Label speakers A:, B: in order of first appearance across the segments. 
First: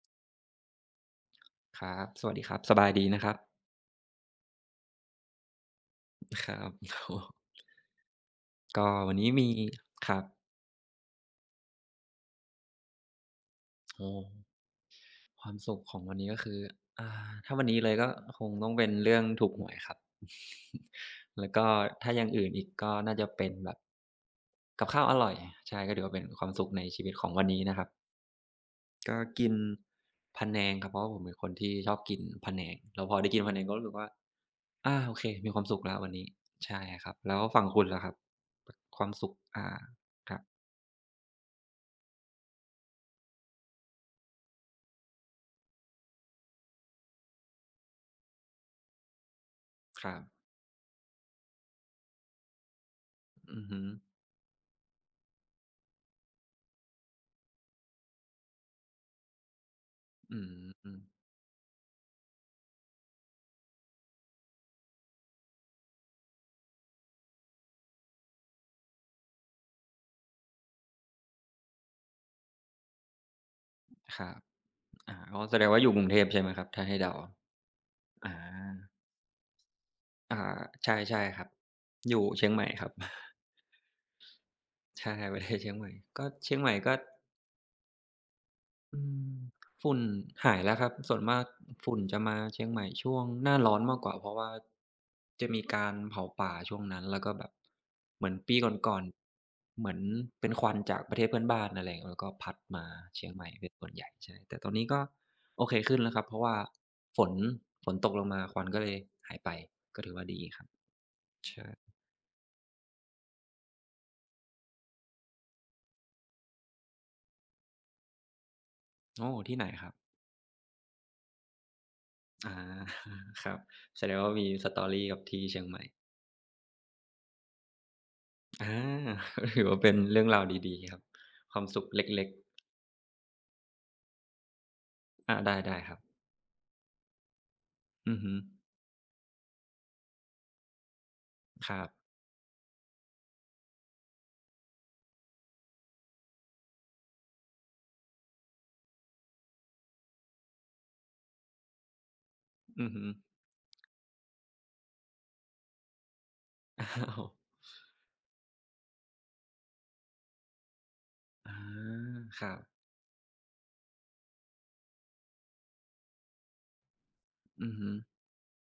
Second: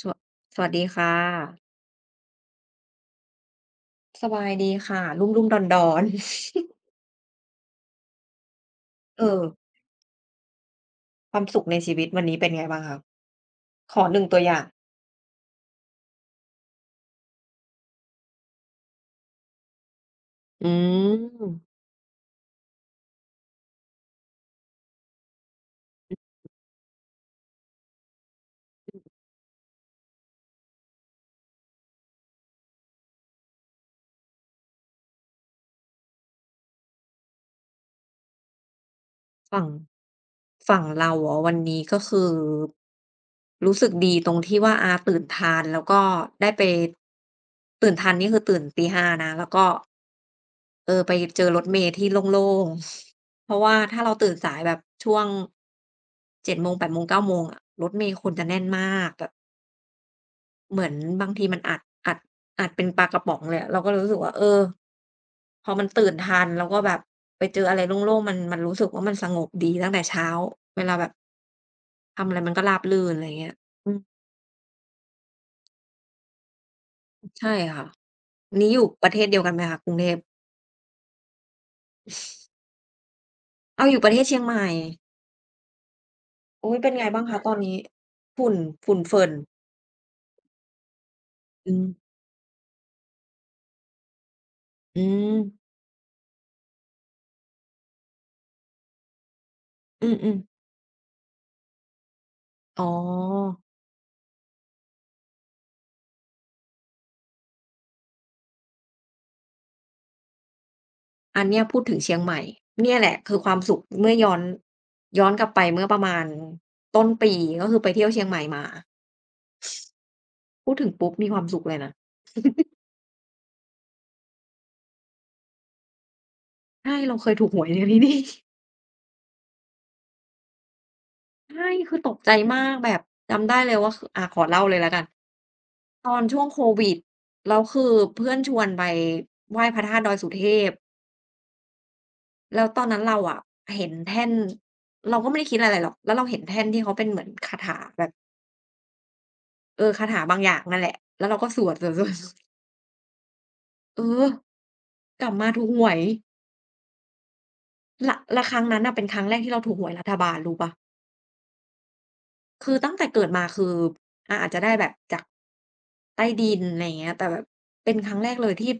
A: สวสวัสดีค่ะ
B: ครับสวัสดีครับสบายดีนะครับ
A: สบายดีค่ะรุ่มๆดอน
B: ครับ
A: ๆ
B: โอ้โฮก็วัน นี้
A: เออ
B: มีครับ
A: ความสุขในชีวิตวันนี้เป็นไงบ้างคะขอ
B: โอ้
A: หนึ่งตัวอย่าง
B: ความสุขของวันนี้ก็คืออ่าถ้าวันนี้เลยก็คงต้องเป็นเรื่องถูกหวยครับ
A: อืม
B: แล้วก็ถ้าอย่างอื่นอีกก็น่าจะเป็นแบบกับข้าวอร่อยใช่ก็ถือว่าเป็นความสุขในชีวิตของวันนี้นะครับก็กินพะแนงครับเพราะว่าผมเป็นคนที่ชอบกินพะแนงแล้วพอได้กินพะแนงก็รู้สึกว่าอาโอเคมีความสุขแล้ววันนี้ใช่ครับแล้วฝั่งคุณล่ะครับความสุข
A: ฝั่ง
B: ครับ
A: ฝั่งเราเหรอวันนี้ก็คือรู้สึกดีตรงที่ว่าตื่นทันแล้วก็ได้ไปตื่นทันนี่คือตื่นตี5นะแล้วก็
B: ครับ
A: เออไปเจอรถเมล์ที่โล่งๆ เพ
B: อื
A: ราะ
B: อ
A: ว่า
B: ฮึ
A: ถ้าเราตื่นสายแบบช่วง7โมง8โมง9โมงอะรถเมล์คนจะแน่นมากแบบ
B: อื
A: เหมือน
B: ม
A: บางทีมันอัดอัดเป็นปลากระป๋องเลยอะเราก็เลยรู้สึกว่าเออพอมันตื่นทันแล้วก็แบบไปเจออะไรโล่งๆมันรู้สึกว่ามันสงบดีตั้งแต่เช้าเวลาแบบทำอะไรมันก็ราบรื่นอะไรอย่างเงี้ยอืม
B: ครับอาอ๋อแสดงว่าอยู่กรุงเทพใช่ไหมครับถ้าให้เดา
A: ใช่ค่ะ
B: อา
A: นี้อยู่ประเทศเดียวกันไหมคะกรุงเทพ
B: อ่าใช่ใช่ครับอยู่เชียงใหม่ครับ
A: อ้าวอยู่ประเทศเชียงใหม่
B: ใช่ประเทศเชียงใหม่ก็เชียงใหม่
A: อุ๊ยเป็
B: ก็
A: นไงบ้างคะะตอนนี้ฝุ่นฝุ่
B: อื
A: นเฟิ่
B: ม
A: น
B: ฝุ่นหายแล้วครับส่วนมาก
A: อืม
B: ฝุ่นจะมาเชียงใหม่ช่วงหน้าร้อนมากกว่าเพราะว่า
A: อื
B: จะมี
A: ม
B: การเผาป่าช่วงนั้นแล้วก็แบบเหมือนปีก่อนๆเหมือน
A: อืม
B: เป็น
A: ๆ
B: ควันจากประเทศเพื่อนบ้านอะไรอย่างเงี้ยแล้วก็พัด
A: อ๋อ
B: มาเชียงใหม่เป็นส่วนใหญ่ใช่แต่ตอนนี้ก็โอเคขึ้นแล้วครับเพราะว่าฝนฝนตกลงมาควันก็เลยหายไปก็ถือว่าดีครับ
A: อันเนี้ยพูด
B: ใช่
A: ถึงเชียงใหม่เนี่ยแหละคือความสุขเมื่อย้อนกลับไปเมื่อประมาณต้นปีก็คือไปเที่ยวเชียงใหม่มา
B: โอ้ที่ไหนครับ
A: พูดถึงปุ๊บมีความสุขเลยนะ
B: อา ครับแสดงว่ามี story กับที่เชียงใหม่
A: ใช่เราเคยถูกหวยในที่นี่
B: อา ก็ถือว่าเป็นเรื่องราวดีๆครับ ความ
A: ใช่
B: สุข
A: คื
B: เ
A: อตก
B: ล็ก
A: ใจมากแบบจำได้เลยว่าคือขอเล่าเลยแล้วกัน
B: ๆอาได้ๆครับ
A: ตอนช่วงโควิดแล้วคือ
B: อือ
A: เพื่
B: ฮึ
A: อนชวนไปไหว้พระธาตุดอยสุเทพ
B: ครับ
A: แล้วตอนนั้นเราอะเห็นแท่นเราก็ไม่ได้คิดอะไรหรอกแล้วเราเห็นแท่นที่เขาเป็นเหมือนคาถาแบบเออคาถาบางอย่างนั่นแหละแล้วเราก็สวดๆๆ
B: อือฮึ
A: เออกลับมาถูกหวย
B: อ้าว
A: ละแล้วครั้งนั้นน่ะเป็นครั้งแรกที่เราถูกหวยรัฐบาลรู้เปล่า
B: อาครับ
A: คือตั้งแต่เกิดมาคืออาจจะได้แบบจากใต้ดินไรเงี้ยแต่แบบ
B: อือฮึ
A: เป็นครั้งแรกเลยที่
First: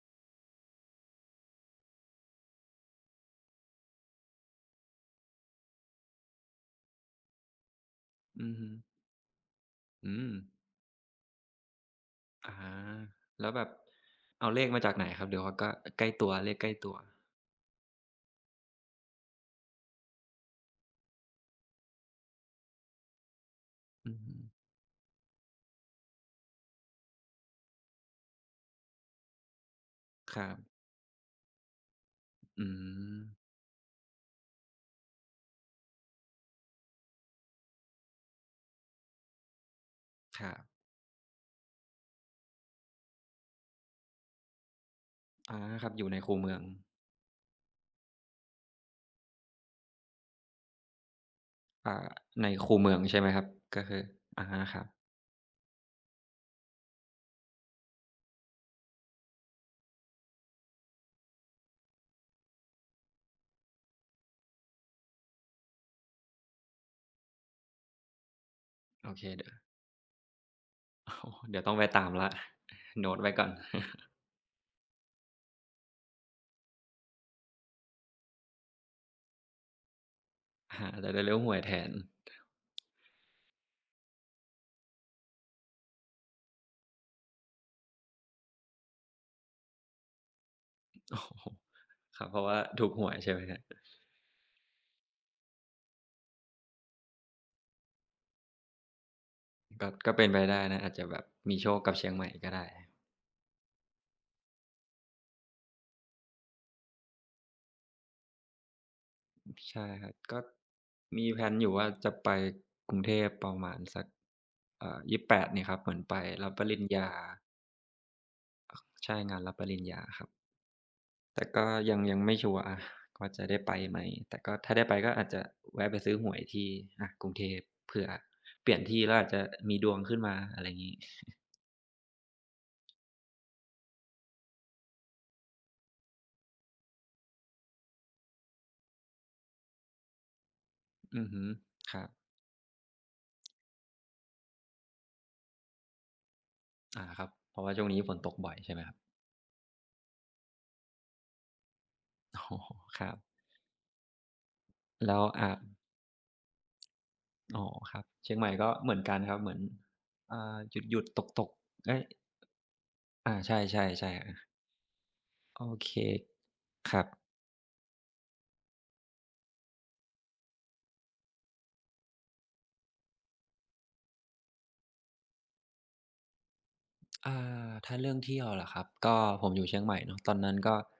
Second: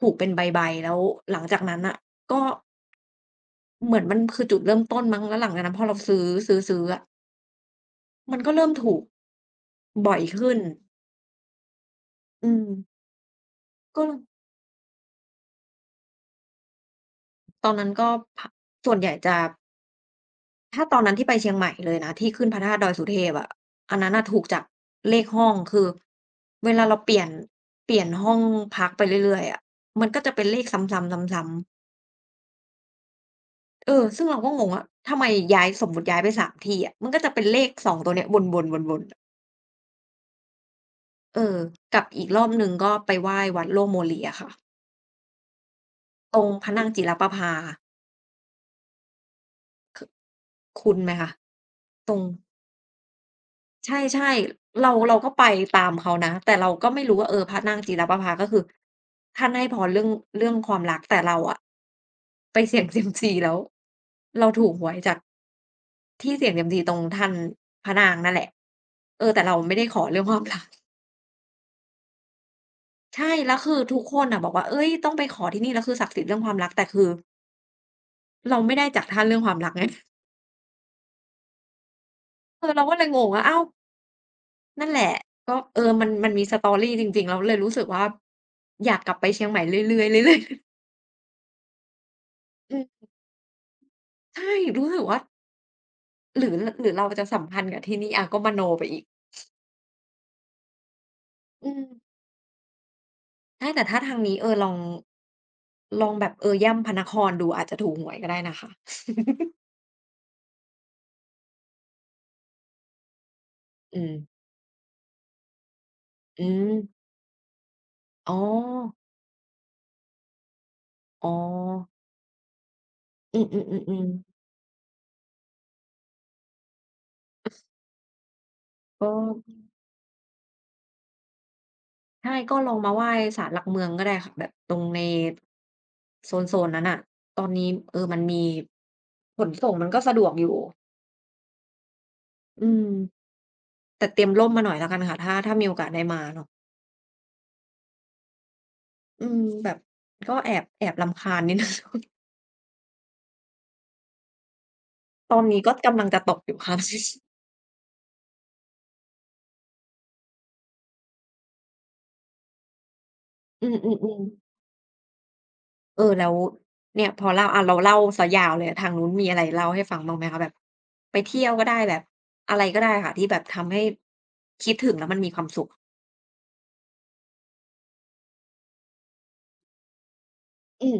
A: ถูกเป็นใบๆแล้วหลังจากนั้นน่ะก็เหมือนมันคือจุดเริ่มต้นมั้งแล้วหลังจากนั้นพอเราซื้อๆอะมัน
B: อื
A: ก็
B: อฮึ
A: เริ่มถูกบ่
B: อื
A: อย
B: ม
A: ขึ้นอื
B: อา
A: ม
B: แล้วแบบ
A: ก็
B: เอาเลขมาจากไหนครับหรือว่าก็ใกล้ตัวเลขใกล้ตัว
A: ตอนนั้นก็พส่วนใหญ่จะ ถ้าตอนนั้นที่ไปเชียงใหม่เลยนะที่ขึ้นพระธาตุดอยสุเทพอะอัน
B: อื
A: นั้น
B: อ
A: น่ะ
B: ฮึ
A: ถูกจากเลขห้องคือเวลาเราเปลี่ยนห้องพักไปเรื่อยๆอะมันก็จะ
B: ค
A: เป็น
B: รั
A: เลข
B: บ
A: ซ้ำๆซ้ำๆ
B: อืม
A: เออซึ่งเราก็งงว่าทำไมย้ายสมมุติย้ายไป3ที่อะมันก็จะเป็นเลข2ตัวเนี้ยวนๆวนๆอะ
B: ครับ
A: เออกับอีกรอบหนึ่งก็ไปไหว้วัดโล่งโมลีอะค่ะ
B: อาครับอยู่ในคู
A: ตรง
B: เมือง
A: พระนางจิรประภาคคุ้นไหมคะ
B: อ่า
A: ตรง
B: ในคูเมืองใช่ไหมครับก็คือ
A: ใช่
B: อะฮะค
A: ๆ
B: รับ
A: เราเราก็ไปตามเขานะแต่เราก็ไม่รู้ว่าเออพระนางจิรประภาก็คือท่านให้พรเรื่องความรักแต่เราอะไปเสี่ยงเซียมซีแล้วเราถูกหวยจากที่เสี่ยงเซียมซีตรงท่านพระนางนั่นแหละ
B: โอเค
A: เออแต่
B: เดี๋ยว
A: เราไม่ได้ขอเรื่องความรัก
B: โอ้โฮเดี๋ยวต้องไปตามแล้ว โน้ตไว้
A: ใช่
B: ก่อน
A: แล้ว คือทุกคนน่ะบอกว่าเฮ้ยต้องไปขอที่นี่แล้วคือศักดิ์สิทธิ์เรื่องความรักแต่คือเราไม่ได้จากท่านเรื่องความรักไง
B: อาจะได้เล่นหวยแทน
A: เออเราก็เลยงงว่าอ้าว นั่นแหละก็เออมันมี story จริงๆเราเลยรู้สึกว่าอยากกลับไปเชียงใหม่เรื่อยๆเรื่อยๆ
B: โอ้โฮครับเพราะว่า
A: อื
B: ถูกห
A: ม
B: วยใช่ไหมครับ
A: ใช่รู้สึกว่าหรือเราจะสัมพันธ์กับที่นี่ก็มโนไปอีก
B: ก็ก็เป็นไปได้นะอาจจะแบบมีโช
A: อื
B: ค
A: ม
B: กับเชียงใหม่ก็ได้
A: ใช่แต่ถ้าทางนี้เออลองแบบเออย่ำพระนครดูอาจจะถูกหวยก็ได้นะคะ
B: ใช่ครับก็มีแพลนอยู่ว่าจะไปกรุงเทพประมาณสั
A: อื
B: ก
A: ม
B: ยี่สิบแป8เนี่ยครับเหมือนไป
A: อื
B: รับป
A: ม
B: ริญญา
A: อ๋อ
B: ใช่งานรับปริญญาครับ
A: อ๋อ
B: แต่ก็ยังไม่ชัวร์อะว่า
A: อื
B: จะได้ไปไหม
A: อๆๆ
B: แต่
A: ๆ
B: ก็ถ้าได้ไปก็อาจจะแวะไปซื้อหวยที่อะกรุงเทพเผื่อเปลี่ยนที่
A: ก็
B: แล้วอาจจะมีดวงขึ้นมาอะไรงี้
A: ใช่ก็ลองมาไหว้ศาลหลักเมืองก็ได้ค่ะแบบตรงในโซนๆนั้นน่ะตอนนี้เออมันมีขนส่งมันก็สะดวกอยู่
B: อือฮึครับ
A: อืมแต่เตรียมร่มมาหน่อยแล้วกันค่ะถ้ามีโอกาสได้มาเนาะ
B: อาครับเพราะว่าช่วงนี้ฝนตกบ่อยใช่ไหมครับ
A: อืมแบบก็แอบรำคาญนิดหนึ่ง
B: อ๋อครับแล้ว
A: ตอนนี้ก็กำลังจะตกอยู่ค่ะ
B: อ๋อครับเชียงใหม่ก็เหมือนกันครับเหมือนอ่าหยุดๆตกๆเอ๊ยอาใช
A: อื
B: ่ๆ
A: ม
B: ๆ
A: ๆ
B: อา
A: ๆ
B: โอเค
A: เออแล้ว
B: ครับ
A: เนี่ยพอเล่าเราเล่าเสียยาวเลยทางนู้นมีอะไรเล่าให้ฟังบ้างไหมคะแบบไปเที่ยวก็ได้แบบอะไรก็ได้ค่ะที่แบบทำให้คิดถึงแล้วมันมีความสุข
B: อ่ถ้าเรื่องเที่ยวเหรอครับก็ผมอยู่เชียงใหม่เนาะตอนนั้นก็
A: อืม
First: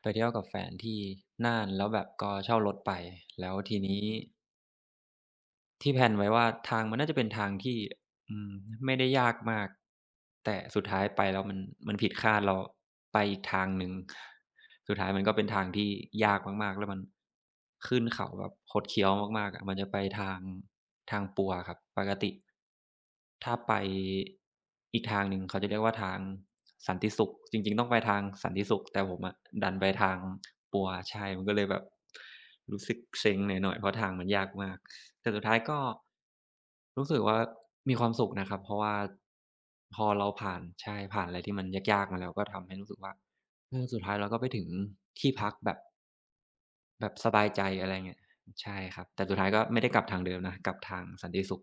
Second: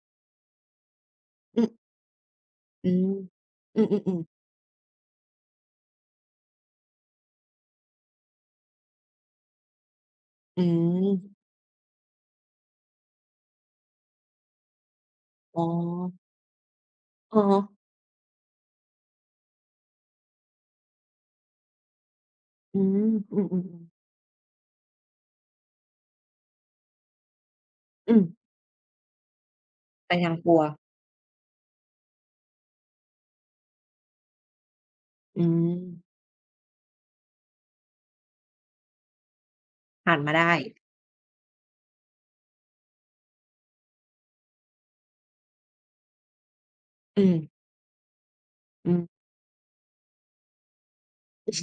B: ไปเที่ยวกับแฟนที่น่า
A: อือ
B: นแล้วแบบก็เช่ารถ
A: อื
B: ไป
A: ม
B: แล้วที
A: อืม
B: นี้
A: อๆๆ
B: ที่แพลนไว้ว่าทางมันน่าจะเป็นทางที่ อืมไม่ได้ยากมากแต่
A: อืม
B: สุดท้าย
A: อม
B: ไปแล้วมันผิดคาดเราไปอีกทางหนึ่งสุดท้ายมันก็เป็น
A: อ๋อ
B: ทางที่ยากมากๆแล้วมัน
A: อะฮะ
B: ขึ้นเขาแบบคดเคี้ยวมากๆอะมันจะไปทางปัวครับปกติ
A: อืมอื
B: ถ้า
A: อ
B: ไป
A: ๆๆ
B: อีกทางหนึ่งเขาจะเรียกว่าทางสันติสุขจริงๆต้องไป
A: อื
B: ทาง
A: ม
B: สันติสุขแต่ผมอะดันไป
A: ไป
B: ทาง
A: ทางครัว
B: ปัวใช่มันก็เลยแบบรู้สึกเซ็งหน่อยๆเพราะทางมันยากมากแต่สุด
A: อื
B: ท้าย
A: ม
B: ก็ รู้สึกว่ามีความสุขนะครับเพราะว่าพอ
A: ผ่าน
B: เรา
A: มาได้
B: ผ่านใช่ผ่านอะไรที่มันยากๆมาแล้วก็ทำให้รู้สึกว่าเออสุดท้ายเราก็ไปถึงที่พักแบบแบบ
A: อื
B: ส
A: ม
B: บายใจอะไรเงี้ยใช่
A: อื
B: ครับแต่
A: ม
B: สุดท้ายก็ไม่ได้กลับทางเดิมนะกลับทางสันติสุข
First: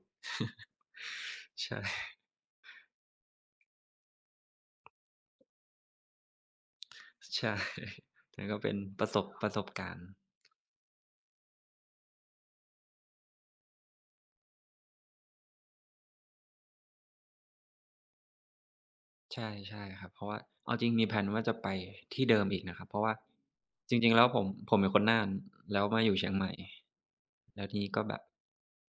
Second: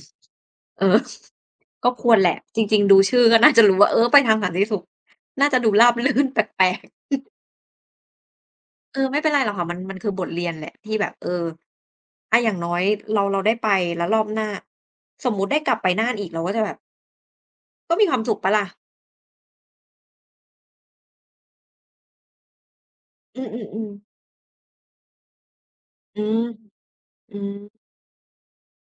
A: เออ
B: ใช่
A: ก็ควรแหละจริงๆดูชื่อก็น่าจะรู้ว่าเออไปทางสันติสุขน่าจะดูราบรื่นแปลก
B: ใช่ แต่นก็เป็น
A: ๆเอ
B: ป
A: อ
B: ระส
A: ไม่
B: บ
A: เป็นไร
B: ป
A: หรอ
B: ระ
A: ก
B: สบ
A: ค่ะมัน
B: กา
A: มั
B: ร
A: น
B: ณ์
A: คือบทเรียนแหละที่แบบเอออะอย่างน้อยเราได้ไปแล้วรอบหน้าสมมุติได้กลับไปน่านอีกเราก็จะแบบก็มีความสุขเปล่าล่ะ
B: ใช่ใช่ครับเพราะว่าเอาจริงมีแพลนว่าจะไปที่เดิมอีกนะครับเพราะว่า
A: อือ
B: จ
A: ๆ
B: ริงๆ
A: ๆ
B: แล้วผมเป็นคนน่านแล้วมาอยู่
A: อื
B: เชียง
A: ม
B: ใหม่
A: อืม
B: แล้วทีนี้ก็แบบ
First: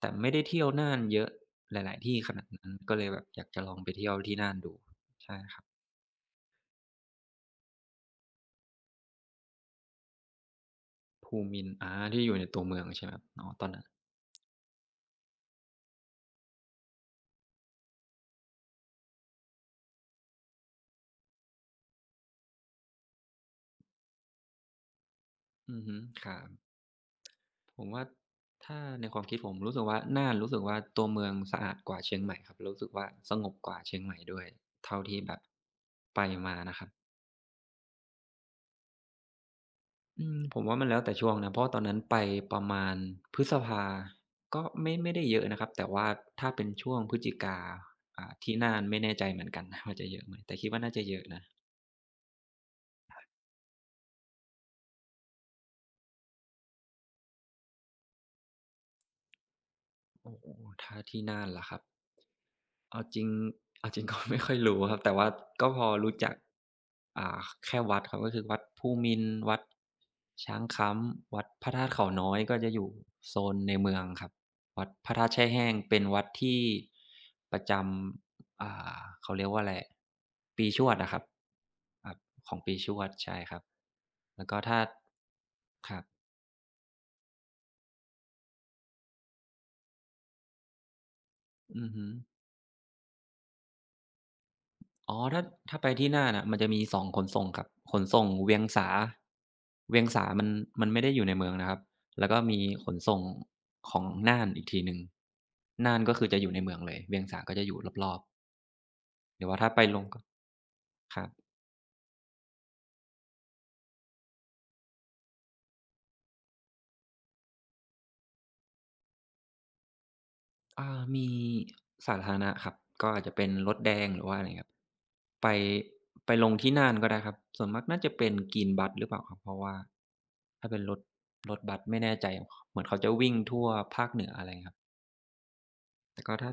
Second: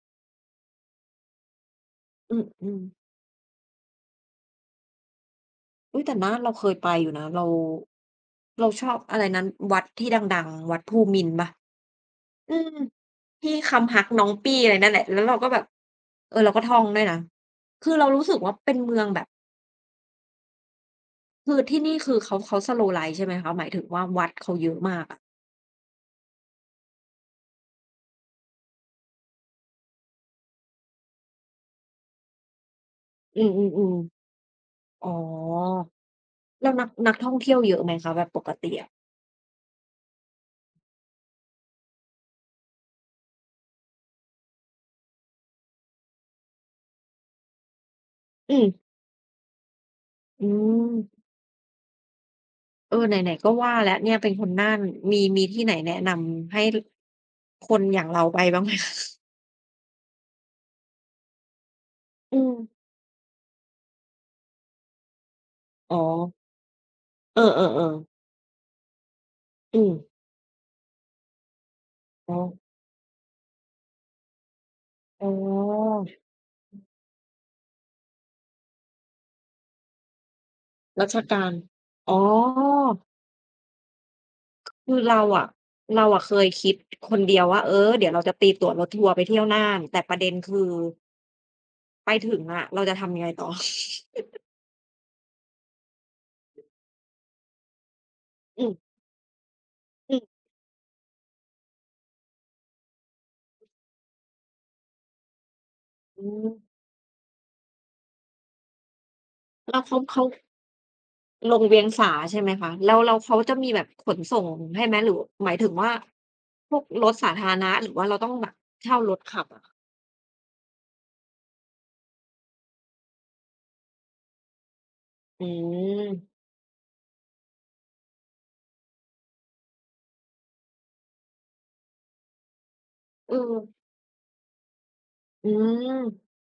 B: แต่ไม่ได้เที่ยวน่านเยอะหลายๆที่ข
A: อื
B: นาดนั้น
A: ม
B: ก็เลยแบบอยากจะลองไปเที่ยวที่น่านดูใช่ครับ
A: อุ๊ยแต่น่านเราเคยไปอยู่นะเราชอบอะไรนั้นวัดที่ดังๆวัดภูมินทร์
B: ภู
A: เปล่า
B: มินอาที่อยู่ใน
A: อื
B: ตัว
A: ม
B: เมืองใช่ไหมครับอ๋อ
A: ที่
B: ตอนนั้น
A: คำฮักน้องปี้อะไรนั่นแหละแล้วเราก็แบบเออเราก็ท่องด้วยนะคือเรารู้สึกว่าเป็นเมืองแบบคือที่นี่คือเขาสโลว์ไลฟ์ใช่ไหมคะหมายถึงว่าวัดเขาเยอะมากอะ
B: อือฮึครับผมว่าถ้าในความคิดผมรู้สึกว่าน่านรู้สึกว่าตัวเมืองสะอาดกว่าเชียงใหม่ครับรู้สึกว่าส
A: อื
B: งบกว่า
A: ม
B: เชียงใหม่
A: ๆ
B: ด้วยเท่า
A: ๆอ๋อ
B: ที่แบบไปมา
A: แล้ว
B: นะค
A: นั
B: รั
A: ก
B: บ
A: นักท่องเที่ยวเยอะไหมคะแบบปกติอะ
B: อืมผมว่ามันแล้วแต่ช่วงนะเพราะตอนนั้นไปประมาณพฤษภาก็ไม่ได้เยอะนะครับแต่ว่าถ้าเป็นช่วงพฤศจิกา
A: อื
B: ที่
A: ม
B: น่านไม่แน่ใจเหมือนกันนะว่าจะเยอะไหม
A: อื
B: แต่คิดว่า
A: ม
B: น่าจะเยอะนะ
A: เออไหนๆก็ว่าแล้วเนี่ยเป็นคนน่านมีที่ไหนแนะนำให้คนอย่างเราไปบ้างไหมคะ
B: โอ้โฮถ้าที่น่านเหรอครับ
A: อืม
B: เอาจริงเอาจริง ก็ไม่ค่อยรู้ครับแต่ว่าก็พอ
A: อ๋อ
B: รู้จักอ่า
A: เออ
B: แค่วัดครับ
A: ๆๆ
B: ก็คือวัดภูมินทร์วัด
A: อืม
B: ช้างค้ำวัดพระธาตุเขาน้อ
A: อ๋อ
B: ยก็จะอยู่โซนในเมืองครับวัดพระธา
A: อ๋
B: ตุแช่แห้งเป็
A: อ
B: นวัดที่ประจำเขาเรียกว่าอะไรปีชวด
A: รา
B: อะค
A: ช
B: รับ
A: การ
B: ค
A: อ๋
B: รั
A: อ
B: บของปีชวดใช่ครับแล้วก็ถ้า
A: คือเราอะ
B: ครับ
A: เราอะเคยคิดคนเดียวว่าเออเดี๋ยวเราจะตีตั๋วรถทัวร์ไปเที่ยวน่านแต่ประเด็นคือ
B: อือฮึ
A: ไปถึงอะเราจะทำยังไงต่อ
B: อ๋อถ้าไปที่น่านน่ะมันจะมีสองขนส่งครับขนส่งเวียง
A: อืม
B: สาเวียง
A: อือ
B: สามันไม่ได้อยู่ในเมืองนะครับแล้วก็มีขนส่งของน่านอีกทีหนึ่งน่านก็
A: อื
B: คือจะอ
A: ม
B: ยู่ในเมืองเลยเวียงสาก็จะอยู่รอบๆหรือว่าถ้า
A: แล้
B: ไป
A: ว
B: ล
A: เขา
B: งก็
A: เขา
B: ครับ
A: ลงเวียงสาใช่ไหมคะแล้วเขาจะมีแบบขนส่งให้ไหมหรือหมายถึงว่าพวกรถสาธารณะหรือว่าเราต้องแบบเช่ารถขับอะ
B: มีสาธารณะครับก็อาจจะเป็นรถแดงหรือว่าอะไรครับ
A: อื
B: ไป
A: ม
B: ลงที่น่านก็ได้ครับส่วนมากน่าจะเป็น Green Bus หรือเปล่าครับเพราะว่าถ้าเป็นรถบัสไม่แน่ใจเหมือนเขาจะวิ่
A: เอ
B: งทั่ว
A: อ
B: ภาคเหนืออะไรครับ
A: อืม
B: แต่ก็ถ้า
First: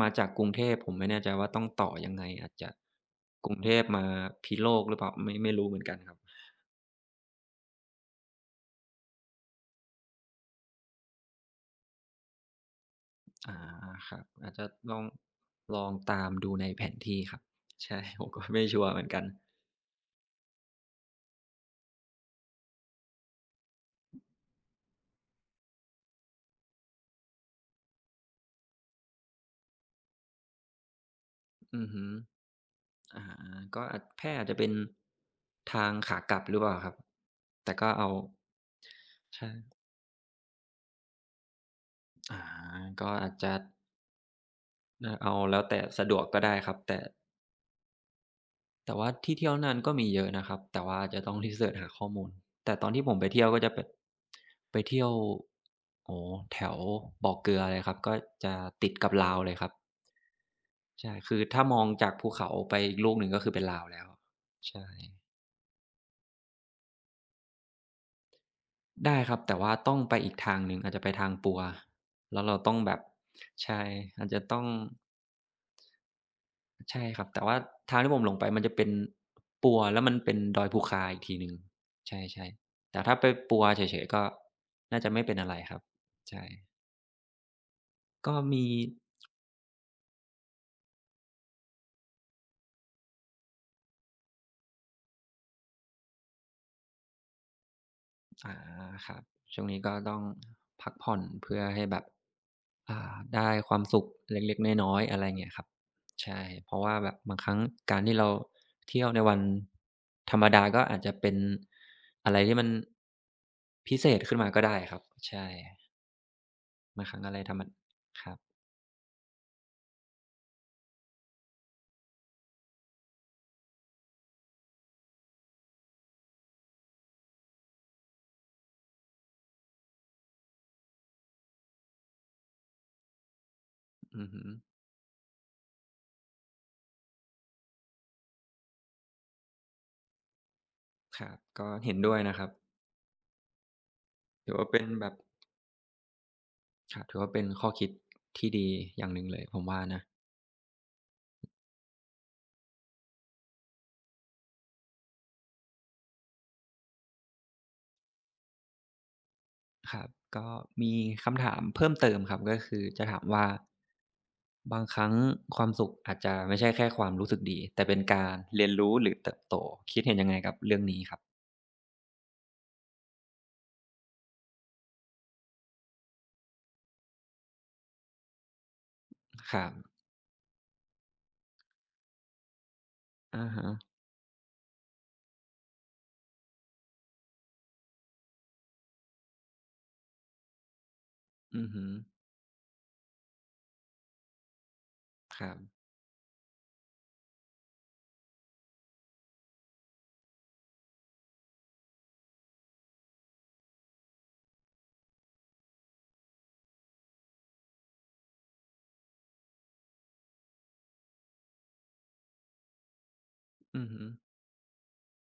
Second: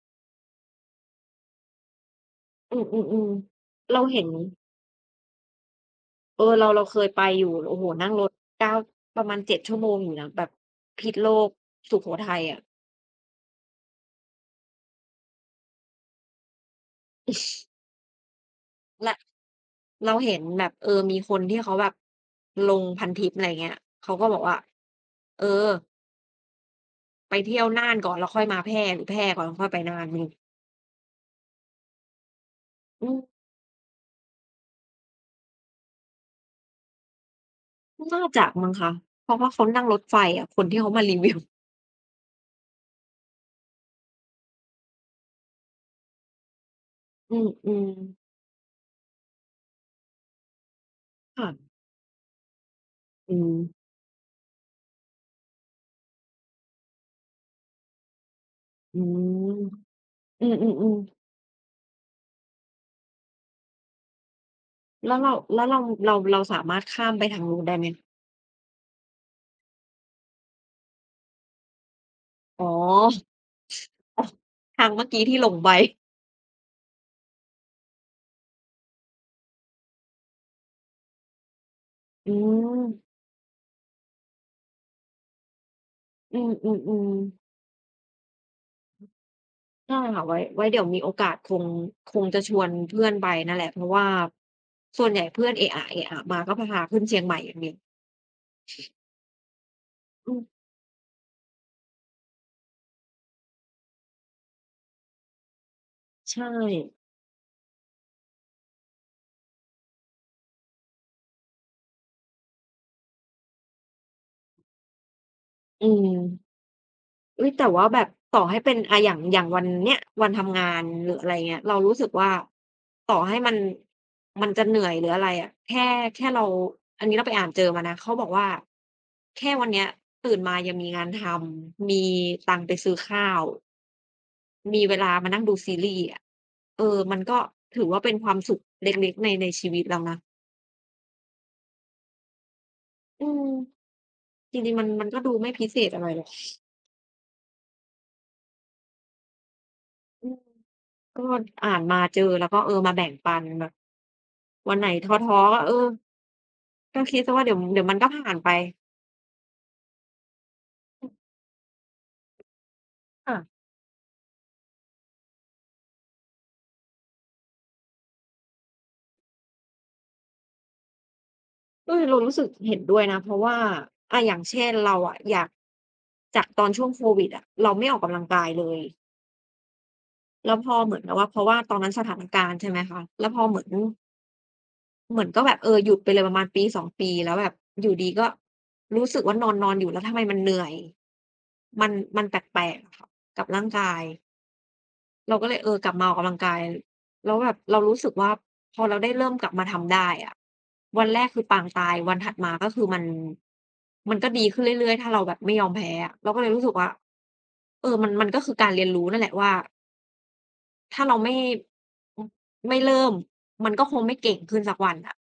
B: มาจากกรุงเทพผมไม่แน่ใจว่าต้องต่อยังไงอาจจะ
A: อืมอืมอืม
B: กรุงเทพ
A: เรา
B: มา
A: เห็น
B: พิโลกหรือเปล่าไม่รู้เหมือนกันครับ
A: เออเราเคยไปอยู่โอ้โฮนั่งรถ9ประมาณ7ชั่วโมงอยู่นะแบบพิษโลกสุโขทัยอะ
B: อาครับอาจจะลองตามดูในแผนที่ครับ ใช่ ผมก็ไม่ชัวร์เหมือน
A: และ
B: กัน
A: เราเห็นแบบเออมีคนที่เขาแบบลงพันทิปอะไรเงี้ยเขาก็บอกว่าเออไปเที่ยวน่านก่อนแล้วค่อยมาแพร่หรือแพร่ก่อนแล้วค่อยไปน่านไม่รู้
B: อือฮึ
A: อืม
B: อาก็อาจแพร่อาจจะเป็นทางขากลับหรือเปล่าครับแต่ก็เอา
A: น่าจะมั้งคะเพราะ
B: ใช่
A: ว่าเขานั่งรถไฟอะคนที่เขามารีวิว
B: อาก็อาจจะเอาแล้วแต่สะดวกก็ได้ครับแต่
A: อืมๆ
B: แต่ว่าที่เที่ยวนั้นก็มีเยอะนะครับแต่ว่าจะต้อง
A: ค่ะ
B: รีเซิร์ชหาข้อมูลแต่ตอนที่ผมไป
A: อื
B: เที่ยว
A: ม
B: ก็จะเป็นไปเที่ยวโอ้โฮแถวบ่อเกลือเลยครับก็จะติด
A: อื
B: กับลาวเลย
A: ม
B: ครับ
A: อือๆ
B: ใช่
A: ๆ
B: คือถ้ามองจากภูเขาไปอีกลูกหนึ่งก็คือเป็นลาวแล้วใช่
A: แล้วเราเราสามารถข้ามไปทางนู้นได้ไหม
B: ได้ครับแต่ว่าต้องไปอีกทางหนึ่งอาจจะไปทางปัวแล้วเรา
A: อ๋อ
B: ต้องแบบใช่อาจจะต้อง
A: ทางเมื่อกี้ที่หลงไป
B: ใช่ครับแต่ว่าทางที่ผมหลงไปมันจะเป็นปัวแล้วมันเป็นดอยภูคาอีกทีหนึ่งใ
A: อื
B: ช่
A: ม
B: ๆแต่ถ้าไปปัวเฉยๆก็น่าจะไม่เป็นอะไรครับ
A: อื
B: ใช่
A: มๆๆ
B: ก็มี
A: ได้ค่ะไว้ไว้เดี๋ยวมีโอกาสคงจะชวนเพื่อนไปนั่นแหละเพราะว่าส่วนใหญ่เพื่อนเอะอะๆมาก็พาขึ้นเชียงใหม่อย่างเดียว
B: อ่าครับช่วงนี้ก็ต้อง
A: อืม
B: พักผ่อนเพื่อให้แบบได้ความสุขเล็กๆน้อยๆอะไรเงี้ยครับใช่
A: ใช่
B: เพราะว่าแบบบางครั้งการที่เราเที่ยวในวันธรรมดาก็อาจจะเป็นอะไรที่มันพิเศษขึ้นมาก็ได้ครับใช่
A: อืม
B: บางครั้งอะไร
A: อุ๊
B: ธ
A: ย
B: รรม
A: แต่ว่าแบบ
B: ครั
A: ต่อ
B: บ
A: ให้เป็นอะอย่างวันเนี้ยวันทำงานหรืออะไรเงี้ยเรารู้สึกว่าต่อให้มันจะเหนื่อยหรืออะไรอะแค่เราอันนี้เราไปอ่านเจอมานะเขาบอกว่าแค่วันเนี้ยตื่นมายังมีงานทำมีตังค์ไปซื้อข้าว
B: อือฮึ
A: มีเวลามานั่งดูซีรีส์อะเออมันก็ถือว่าเป็นความสุขเล็กๆในชีวิตแล้วนะ
B: ครับก็เห็นด้วยนะครับ
A: อืม
B: ถื
A: จ
B: อว่า
A: ริง
B: เป็
A: ๆมั
B: น
A: น
B: แบ
A: มัน
B: บ
A: ก็ดูไม่พิเศษอะไรหรอก
B: ครับถือว่าเป็นข้อคิดที่ดีอย่างหนึ่งเลยผมว่านะ
A: อืม ก็อ่านมาเจอแล้วก็เออมาแบ่งปันแบบวันไหนท้อๆก็เออก็คิดเสียว่าเดี๋ยวมันก็ผ่านไป
B: ครับก็มีคำถามเพิ่มเติมครับก็คือจะถาม
A: ค่ะ
B: ว่าบางครั้งความสุขอาจจะไม่ใช่แค่ความรู้สึกดีแต่เป็นการเรียนรู้หรือเติบโตคิดเห็นยังไงกับเรื่องนี้ครับ
A: เออเรารู้สึกเห็นด้วยนะเพราะว่าอะอย่างเช่นเราอะอยากจากตอนช่วงโควิดอะเราไม่ออกกำลังกายเลย
B: ครับ
A: แล้วพอเหมือนกับว่าเพราะว่าตอนนั้นสถานการณ์ใช่ไหมคะแล้วพอ
B: อะ
A: เหมือ
B: ฮะ
A: นเหมือนก็แบบเออหยุดไปเลยประมาณปีสอ2ปีแล้วแบบอยู่ดีก็รู้สึกว่านอนๆอยู่แล้วทำไมมันเหนื่อย
B: อือฮึ
A: มันมันแปลกๆอะค่ะกับร่างกาย เรา
B: ค
A: ก็
B: รั
A: เล
B: บ
A: ยเออกลับมาออกกำลังกายแล้วแบบเรารู้สึกว่าพอเราได้เริ่มกลับมาทำได้อะวันแรกคือปางตายวันถัดมาก็คือมันก็ดีขึ้นเรื่อยๆถ้าเราแบบไม่ยอมแพ้อะเราก็เลยรู้สึกว่าเออมันก็คือการเรียนรู้นั่นแหละว่าถ้าเราไม่อือไม่เริ่มมัน
B: อื
A: ก็
B: อ
A: ค
B: ฮึ
A: งไม่เก่งขึ้นสักวันอะ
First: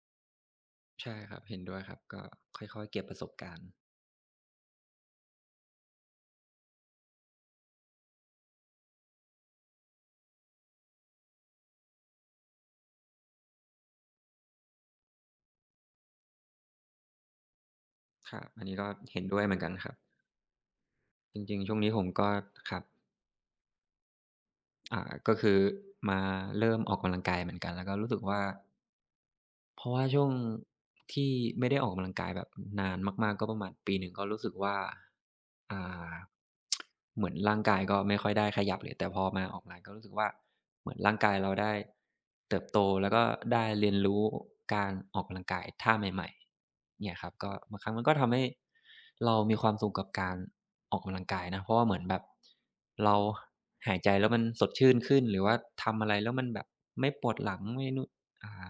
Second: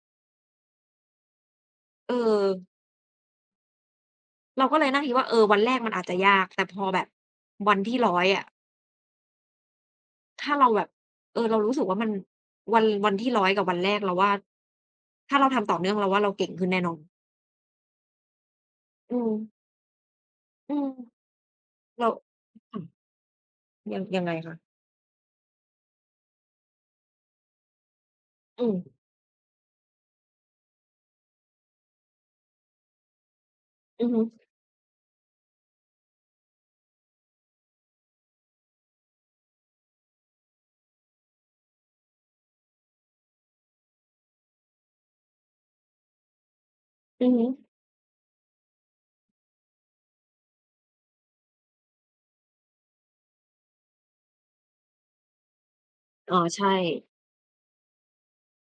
B: ใช่ครับเห็นด้วยครับ
A: เออ
B: ก็ค่อยๆเก็บประสบการณ์
A: เราก็เลยนั่งคิดว่าเออวันแรกมันอาจจะยากแต่พอแบบวันที่ร้อยอะ ถ้าเราแบบเออเรารู้สึกว่ามันวันที่ร้อยกับวันแรกเราว่าถ้าเราทำต่อเนื่องเราว่าเราเก่งขึ้นแน่นอน
B: ครับอันนี้ก็
A: อื
B: เห็น
A: ม
B: ด้วยเหมือนกันครับ
A: อืม
B: จริงๆช่วงนี้ผ
A: เรา
B: มก็ครั
A: ค่ะ
B: บ
A: ยังไงคะ
B: อ่าก็คือมาเริ่มออกกำลังกายเหมือนกันแล้วก็รู้สึกว่า
A: อืม
B: เพราะว่าช่วงที่ไม่ได้ออกกำลังกายแบบนานมากๆก็ประมาณปีห
A: อื
B: นึ่
A: อ
B: ง
A: ฮึ
B: ก็รู้สึกว่าอ่าเหมือนร่างกายก็ไม่ค่อยได้ขยับเลยแต่พอมาออกกำลังก็รู้สึกว่าเหมือนร่างกายเราได้เติบโตแล้วก็ได้เรียนรู้การออกกำลังกายท่าใหม่ๆเนี่ยค
A: อื
B: รั
A: อ
B: บ
A: ฮึ
B: ก็บางครั้งมันก็ทำให้เรามีความสุขกับการออกกำลังกายนะเพราะว่าเหมือนแบบเราหายใจแล้วมันสดชื่นขึ้นหรือว่าทำอะไรแล้ว
A: อ๋อ
B: มันแบบ
A: ใช่
B: ไม่ปวดหลังไม่นู่นอ่า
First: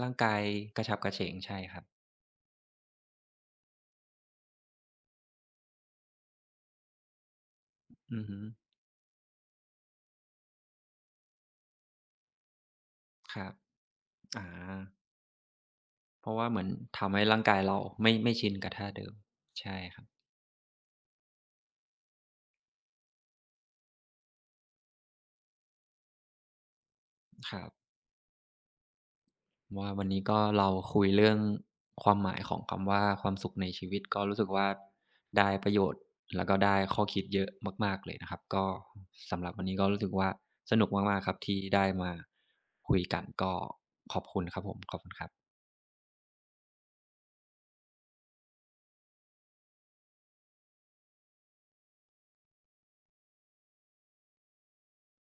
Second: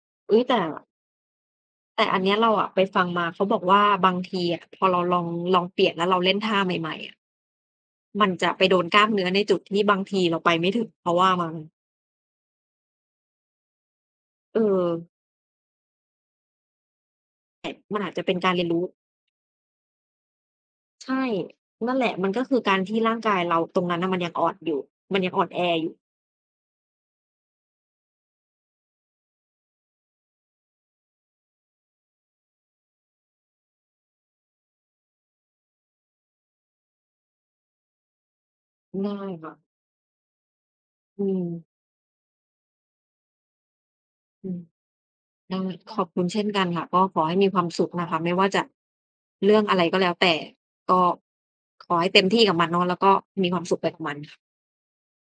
B: ร่างกา
A: อุ๊
B: ย
A: ยแต่
B: กระฉับกระเฉงใช่ครับ
A: แต่อันเนี้ยเราอะไปฟังมาเขาบอกว่าบางทีอะพอเราลองเปลี่ยนแล้วเราเล่นท่าใหม่ๆอะ
B: อือ
A: มัน
B: ฮึ
A: จะไปโดนกล้ามเนื้อในจุดที่บางทีเราไปไม่ถึงเขาว่ามา
B: ครับอา
A: เออ
B: เพราะว่าเหมือนทำให้ร่างกาย
A: แต่
B: เรา
A: มันอาจจะ
B: ไม่
A: เป็น
B: ชิ
A: การ
B: น
A: เรียน
B: กับ
A: รู้
B: ท่าเดิมใช่ครับ
A: ใช่นั่นแหละมันก็คือการที่ร่างกายเราตรงนั้นน่ะมันยังอ่อนอยู่มันยังอ่อนแออยู่
B: ครับว่าวันนี้ก็เราคุยเรื่องความหมายของคำว่าความสุขในชีวิตก็รู้สึกว่าได้ประโยชน์แล้วก็ได้ข้อคิดเยอะมากๆเลยนะครับก็
A: ได้
B: สำหรับ
A: ค่ะ
B: วันนี้ก็รู้สึกว่าสนุกมาก
A: อื
B: ๆครับ
A: ม
B: ที่ได้มาคุยกันก็ขอบคุณ
A: อื
B: ค
A: ม
B: รับผมขอบคุณครับ
A: ได้ขอบคุณเช่นกันค่ะก็ขอให้มีความสุขนะคะไม่ว่าจะเรื่องอะไรก็แล้วแต่ก็ขอให้เต็มที่กับมันเนาะแล้วก็มีความสุขไปกับมันค่ะ